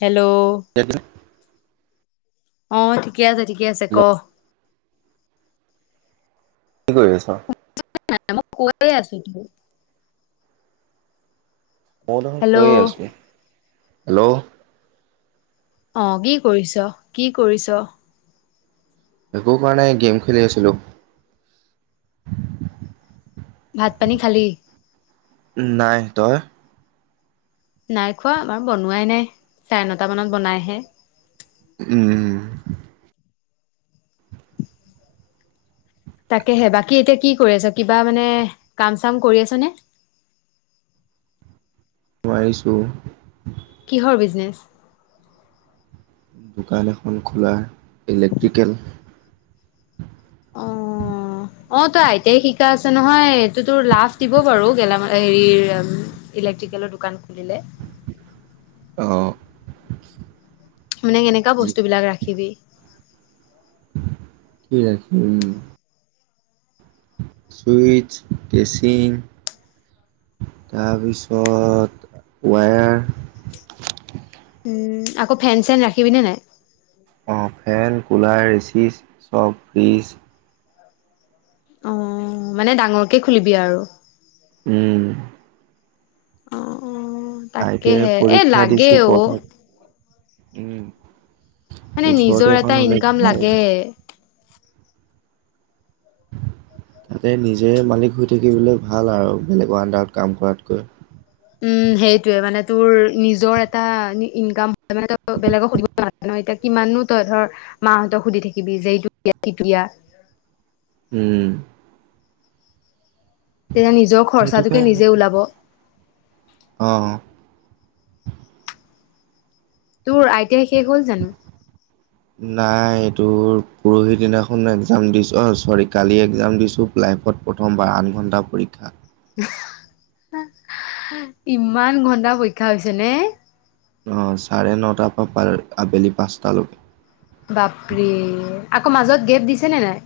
Hello. [unintelligible] অহ, ঠিকে আছে, ঠিকে আছে ক? কি কৰি আছ? মানে মই কৈয়ে আছোতো। মই দেখোন, হেল্ল' কৈয়ে আছোঁ। হেল্ল'? অহ', কি কৰিছ, কি কৰিছ? একো কৰা নাই গেম খেলি আছিলোঁ। ভাত পানী খালি? উম, নাই। তই? নাই খোৱা আমাৰ বনোৱাই নাই। চাৰে নটা মানত বনাইহে। উম। তাকেহে বাকী এতিয়া কি কৰি আছা? কিবা মানে কাম চাম কৰি আছানে? নোৱাৰিছোঁ। কিহৰ বিজনেচ? দোকান এখন খোলা ইলেক্ট্ৰিকেল। অ', অ', তই আইতে শিকা আছে নহয় এইটো তোৰ লাছ দিব বাৰু গেলামা এ, হেৰি ইলেক্ট্ৰিকেলৰ দোকান খুলিলে। অ'। মানে এনেকা যি বস্তুবিলাক ৰাখিবি। কি ৰাখিম? ছুইটচ, কেচিং। তাৰপিছত ৱায়াৰ। উম, আকৌ ফেন চেন ৰাখিবিনে নাই? অ', ফেন, কুলাৰ, এচিজ চব ফ্ৰিজ অ', মানে ডাঙৰকে খুলিবি আৰু? উম। অ', আই টি আই তাকেহে এ, পৰীক্ষা লাগে দিছো অ'। পঢ়া উম, মানে নিজৰ ওচৰতে এটা এখন হ'লে ইনকাম ভাল। লাগে তাতে নিজে মালিক হৈ থাকিবলৈ ভাল আৰু বেলেগৰ আণ্ডাৰত কাম কৰাতকৈ। উম, সেইটোয়ে মানে তোৰ নিজৰ এটা ইনকাম [unintelligible] মানে [unintelligible] বেলেগক সুধিব [unintelligible] নহয় এতিয়া কিমাননো তই ধৰ মাহঁতক সুধি থাকিবি যে এইটো দিয়া সিটো দিয়া। উম। তেতিয়া নিজৰ সেইটো খৰচাটোকে নিজে ওলাব। অ', অ'। তোৰ আই টি আই শেষ হ'ল জানো? নাই এইটোৰ পৰহি দিনাখন এক্জাম দিছোঁ। অ', চৰি কালি এক্জাম দিছোঁ। লাইফত প্ৰথমবাৰ আঠ ঘণ্টা পৰীক্ষা। ইমান ঘন্টা পৰীক্ষা হৈছে নে? অ', চাৰে নটাৰ পৰা পাৰ আবেলি পাঁচটালৈ। বাপৰে আকৌ মাজত গেপ দিছে নে নাই?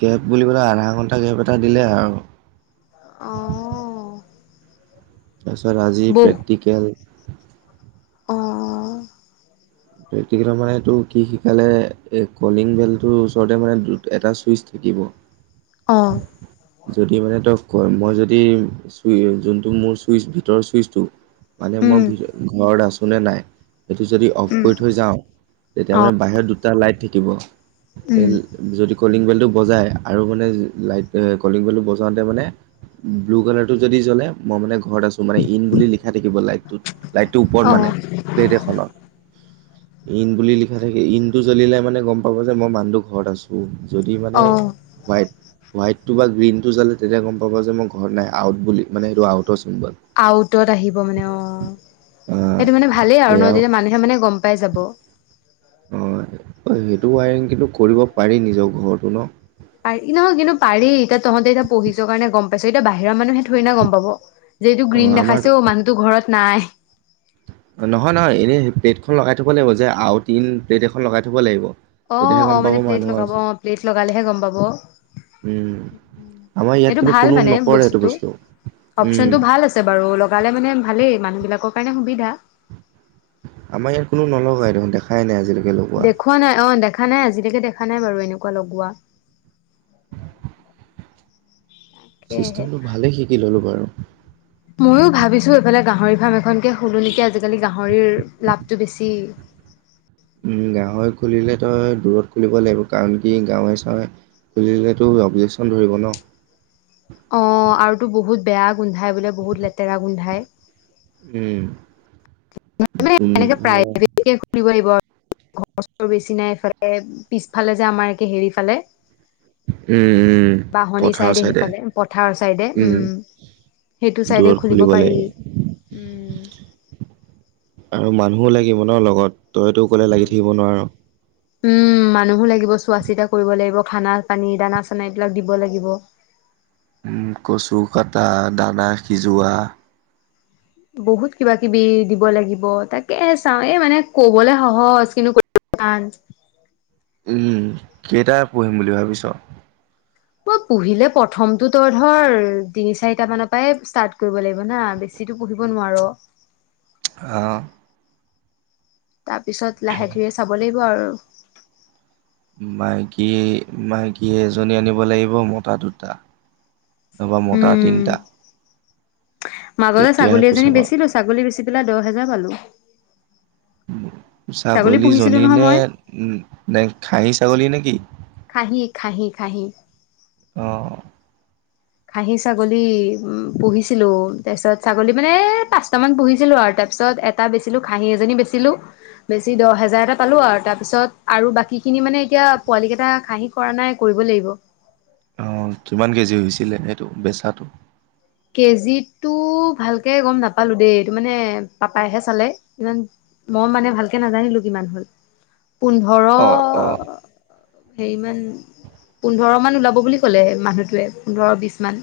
গেপ বুলিবলে আধা ঘণ্টা গেপ এটা দিলে আৰু। অ'। তাৰপিছত আজি বহ প্ৰেক্টিকেল। অ'। প্ৰেক্টিকেলত মানে তোৰ কি শিকালে এই কলিং বেলটোৰ ওচৰতে মানে দুট এটা ছুইচ থাকিব। [inaudible] অ'। যদি মানে তই কয় মই যদি ছুই, যোনটো মোৰ ছুইছ ভিতৰৰ ছুইছটো মানে মই উম ভিতৰ ঘৰত আছো নে নাই, সেইটো যদি অফ উম কৰি থৈ যাওঁ। তেতিয়া অ মানে বাহিৰত দুটা লাইট থাকিব। উম এল যদি কলিং বেলটো বজাই আৰু মানে লাইট আ, কলিং বেলটো বজাওঁতে মানে ব্লু কালাৰটো যদি জ্বলে মই মানে ঘৰত আছো। মানে ইন বুলি লিখা থাকিব লাইটটোত। লাইটটোৰ অ ওপৰত মানে প্লেট এখনত। ইন বুলি লিখা থাকে ইনটো জ্বলিলে মানে গম পাব যে মই মানুহ ঘৰত আছো যদি মানে অ হোৱাইত হোৱাইটটো বা গ্ৰীণ টো জ্বলে তেতিয়া গম পাব যে মই ঘৰত নাই আউট বুলি মানে সেইটো আউটৰ চিম্বল। আউটত আহিব মানে অ অ সেইটো মানে ভালেই আৰু ন সেয়াও তেতিয়া মানুহে মানে গম পাই যাব। অ সেইটো ৱায়াৰিং কিন্তু কৰিব পাৰি নিজৰ ঘৰতো ন। পাৰি নহয় কিন্তু পাৰি এতিয়া তহঁতে এতিয়া পঢ়িছ কাৰণে গম পাইছ এতিয়া বাহিৰৰ মানুহে থৰি না গম পাব। যিহেতু অ গ্ৰীণ আমাৰ দেখাইছে অ মানুহতো ঘৰত নাই। নহয় নহয় এনে প্লেটখন লগাই থব লাগিব যে আউট-ইন প্লেট এখন লগাই থব লাগিব। অ তেতিয়াহে অ গম পাব মানে প্লেট মানুহ লগাব আছে অ প্লেট লগালেহে গম পাব। উম আমাৰ ইয়াত এইটো কিন্তু ভাল কোনো মানে নকৰে সেইটো বস্তুটো বস্তু উম অপচনতটো ভাল আছে। বাৰু লগালে মানে ভালেই মানুহ বিলাকৰ কাৰণে সুবিধা। আমাৰ ইয়াত কোনো নলগাই দেখোন, দেখাই নাই আজিলৈকে লগোৱা। দেখা নাই অ' দেখা নাই আজিলৈকে দেখা নাই বাৰু এনেকুৱা লগোৱা। [inaudible] সেয়েহে চিষ্টেমটো ভালে শিকি ললোঁ বাৰু। ময়ো ভাবিছোঁ এইফালে গাহৰি ফাৰ্ম এখনকে খোলোঁ নেকি, আজিকালি গাহৰিৰ লাভটো বেছি। গাহৰি খুলিলে তই দূৰত খুলিব লাগিব কাৰণ কি গাঁৱে চাৱে খুলিলেতো অবজেকশ্যন ধৰিব ন'। অ' আৰুতো বহুত বেয়া গোন্ধাই বোলে, বহুত লেতেৰা গোন্ধাই। উম, গোন্ধাই। তাকেই খুলিব লাগিব। ঘৰৰ বেছি নাইফালে, পিছফালে যে আমাৰ একে হেৰি ফালে উম, বাহনী পথাৰৰ চাইডে, সিফালে পথাৰৰ চাইডে উম। সেইটো চাইডে দূৰত খুলিব পাৰি। লাগিব উম। আৰু মানুহো লাগিব ন' লগত, তইতো অকলে উম লাগি থাকিব নোৱাৰ। উম, মানুহো লাগিব, চোৱা চিতা কৰিব লাগিব, খানা পানী, দানা চানা এইবিলাক দিব লাগিব। উম, কচু কাটা দানা সিজোৱা। বহুত কিবা কিবি দিব লাগিব তাকে চাওঁ। এই মানে কবলে সহজ কিন্তু টান। উম। কেইটা পুহিম বুলি ভাবিছ? মই পুহিলে প্ৰথমতো তই ধৰ তিনি চাৰিটা মানৰ পৰাই ষ্টাৰ্ট কৰিব লাগিব না। বেছি বেছিটো পুহিব নোৱাৰ। আ তাৰপিছত লাহে ধীৰে চাব লাগিব আৰু। মাইকী, মাইকী এজনী আনিব লাগিব মতা দুটা। নাইবা মটা উম তিনিটা। মাজতে তেতিয়াহে ছাগলী পইচা এজনী পাম বেচিলোঁ, ছাগলী বেচি পেলাই দহ হোজাৰ পালোঁ। ছাগলীজনী নহয় নে মই। উম, নে খাহী ছাগলী নেকি? খাহি খাহি খাহি। অ'। খাহী ছাগলী পুহিছিলোঁ তাৰপিছত ছাগলী মানে পাঁচটামান পুহিছিলোঁ আৰু তাৰপিছত টা বেচিলোঁ, খাহী এজনী বেচিলোঁ। বেছি দহ হেজাৰ এটা পালোঁ আৰু তাৰ পিছত আৰু বাকীখিনি মানে এতিয়া পোৱালি কেইটা খাহি কৰা নাই কৰিব লাগিব। অ' কিমান কেজি হৈছিলে সেইটো বেচাটো? কেজিটো ভালকে গ'ম নাপালোঁ দেই, এইটো মানে পাপাইহে চালে। মই মানে ভালকে নাজানিলোঁ কিমান হ'ল। পোন্ধৰ অ অ হেৰিমান পোন্ধৰমান ওলাব বুলি ক'লে মানুহটোৱে পোন্ধৰ বিছমান।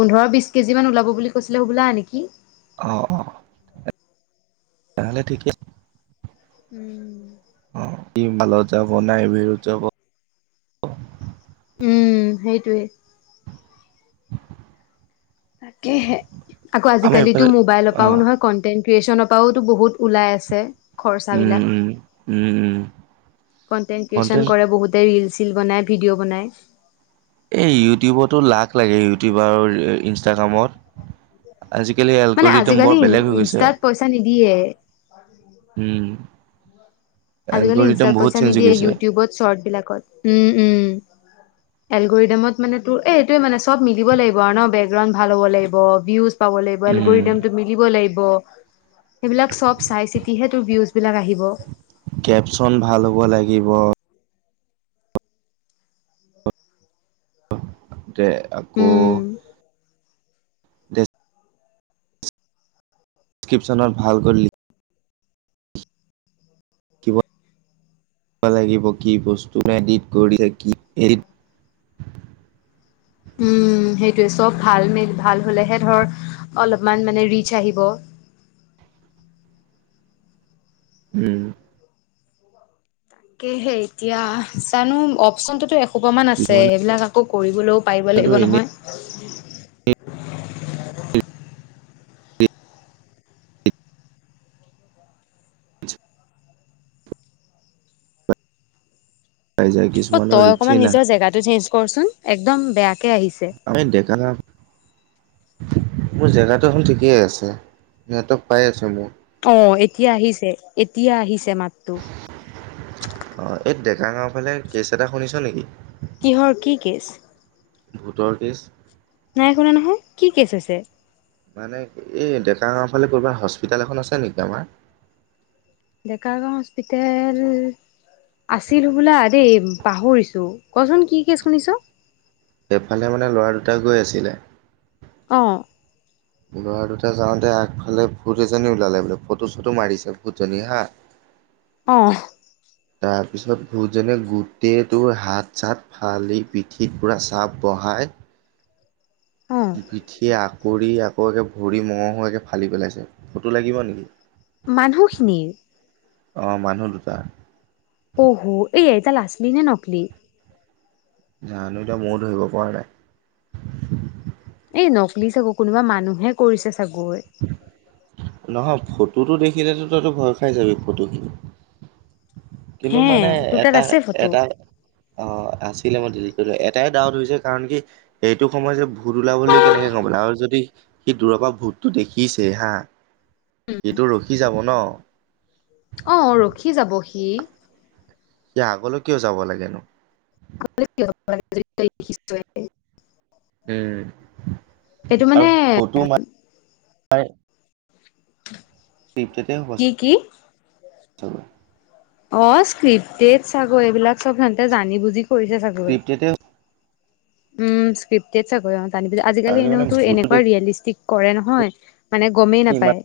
পোন্ধৰ বিছ কেজিমান ওলাব বুলি কৈছিলে হবোলা নেকি। অ', অ'। তেনেহ'লে ঠিকে উম। অ' কি মালত যাব নে হেইবোৰত যাব। উম, সেইটোৱে। তাকেহে। আকৌ আমাৰ আজিকালিতো এইফালে মোবাইলৰ অ পৰাওঁ নহয় কনটেনট ক্ৰিয়েচনৰ পৰাওতো বহুত ওলাই আছে। খৰচা উম বিলাক। উম উম উম কনটেণ্ট ক্ৰিয়েচন কন্টেন্ট কৰে বহুত তাতে ৰিল চিল বনায়, ভিডিঅ' বনায়। এই ইউটিউবতো লাক লাগে, ইউটিউব আৰু ইনষ্টাগ্ৰামত। আজিকালি মানে এলকৰিডম আজিকালি বৰ ইন- বেলেগ হৈ গৈছে। ইনষ্টাত পইচা নিদিয়ে। উম। আজিকালি এলগৰিদম ইনষ্টাত বহুত পইচা চেঞ্জ হৈ নিদিয়ে, গৈছে ইউটিউবত শ্বৰ্টবিলাকত, উ, উম। [inaudible] এলগৰিদমত মানে, তোৰ এইটোৱে মানে চব মিলিব লাগিব আৰু ন, বেকগ্ৰাউণ্ড ভাল হ'ব লাগিব, ভিউজ পাব লাগিব, উম এলগৰিদম তো মিলিব লাগিব। সেইবিলাক চব চাই-চিতিহে তোৰ ভিউজবিলাক আহিব। কেপচন ভাল হ'ব লাগিব। দে আকৌ উম। দে কিপশনত ভাল কৈ লিখি লিখিব লাগিব কি বস্তু, [unintelligible] উম, সেইটোয়ে চব ভাল মে ভাল হলেহে ধৰ অলপমান মানে ৰিচ আহিব। উম। তাকেহে এতিয়া জানো, অপচনটোতো এসোপমান আছে, কিছুমানেতো সেইবিলাক আকৌ কৰিবলৈও পাৰিব লাগিব এনেই নহয়। পাই যায়। অ', কিছুমানৰ তই অকমান ৰিচেই নাহে নিজৰ জেগাটো চেঞ্জ কৰচোন, একদম বেয়াকে আহিছে। [unintelligible] মোৰ জেগাটো দেখোন ঠিকেই আছে, নেটৱৰ্ক পাই আছে মোৰ। অ', এতিয়া আহিছে, এতিয়া আহিছে মাততো। অ', এই ডেকা গাওঁৰ ফালে কেচ এটা শুনিছ নেকি? কিহৰ কি কেছ? ভোটৰ কেছ? নাই শুনা নহয়, কি কেছ হৈছে? মানে, এই ডেকা গাঁৱৰ ফালে ক'ৰবাত হস্পিটেল এখন আছে নেকি আমাৰ? ডেকাগাঁও হস্পিটেল আছিল বোলা দেই, পাহৰিছোঁ কচোন। কি কেছ শুনিছ? সেইফালে মানে ল'ৰা দুটাই গৈ আছিলে। অ'। ল'ৰা দুটা যাওঁতে আগফালে ভূত এজনী ওলালে বোলে, ফটো-চটো মাৰিছে ভূতজনী হা। [inaudible] অ'। তাৰপিছত ভূত যেনে গোটেইটো হাত-চাত ফালি পিঠিত পূৰা চাপ বহাই অ পিঠিয়ে আকৰি আকৌ, একে ভৰি মঙহোৱাকৈ ফালি পেলাইছে। ফটো লাগিব নেকি? মানুহখিনিৰ? অ', মানুহ দুটাৰ। অহ, ত্ৰই দাল আচলি নে নকলি? জানো, এতিয়া ময়ো ধৰিব পৰা নাই। এই নকলি চাগো কোনোবা মানুহে কৰিছে চাগৈ। [unintelligible] নহয় ফটোটো দেখিলেতো তইতো ভয় খাই যাবি ফটোত। কিন্তু হে মানে তোৰ তাত এটা আছে ফটো এটা অ আছিলে মই দেৰি কৰিলো এটাই ডাউট হৈছে কাৰণ কি এইটো সময় যে ভূত ওলাবলৈ কেনেকে গম আৰু যদি সি দূৰপ ভূতটো দেখিছে হা সিটো ৰখি যাব ন। অ', ৰখি যাব সি। ইয়া আগলৈ কিয় যাব লাগেনো? [unintelligible] উম এইটো মানে আৰু ফটো [unintelligible] দ্বীপজ্যোতিয়েও ক কি কি চব অ স্ক্ৰিপটেড চাগৈ এইবিলাক চব সিহঁতে জানি বুজি কৰিছে চাগ ক্ৰিপ্টতে উম স্কট চাগৈ অান আজিকি আৰু মানে এনেওতো ভূতো এনেকুৱা দেখি ৰিয়েলিষ্টিক কৰে নহয় মানে গমেই ইমান নাপায়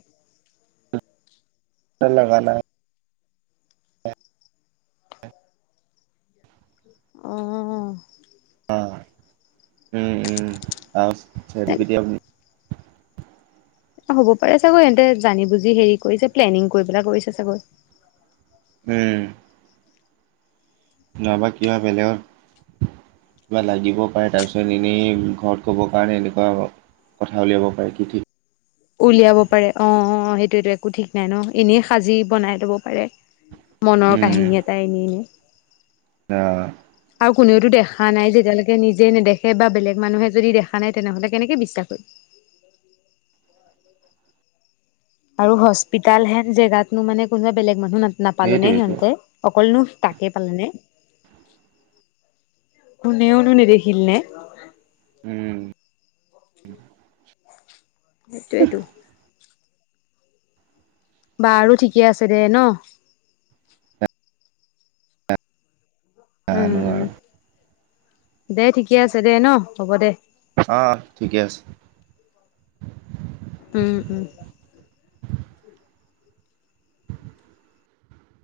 ল লগানা অ অ উম উম চৰি পতিি হ'ব পাৰে চাগৈ এহতে জানি বুজি হেৰি কৰিছে প্লেনিং কৰি পেলাই কৰিছে চাগৈ উম নবা কি হয় বেলেগৰ কিবা লাগিব পাৰে তাৰপিছত এনেই ঘৰত ক'বৰ কাৰণে এনেকুৱা কথা উলিয়াব পাৰে কি ঠিক উলিয়াব পাৰে অঁ অ সেইটোটো একো ঠিক নাই ন এনেই সাজি বনাই ল'ব পাৰে উ মনৰ কাহিনী এটা এনে এনে ত আৰু কোনেওো দেখা নাইতিয়ৈকে নিজে নেদেখে বা বেলেগ মানুহে যদি দেখা নাই তেনেহ'লে কেনেকে বিশ্বাস কৰিম আৰু হস্পিতাল হেন জেগাতনো মানে কোনোবা বেলেগ মানুহ ন নাপালে নে সেইটোৱেইটো সিহঁতে অকলনো তাকে পালে নে কোনেওনো নেদেখিল নে উম সেইটোৱেতো বা আৰু ঠিকে আছে দে ন উম উম কাৰাৰ দে ঠিকে আছে দে ন হ'ব দে অ ঠিকে আছে উম উম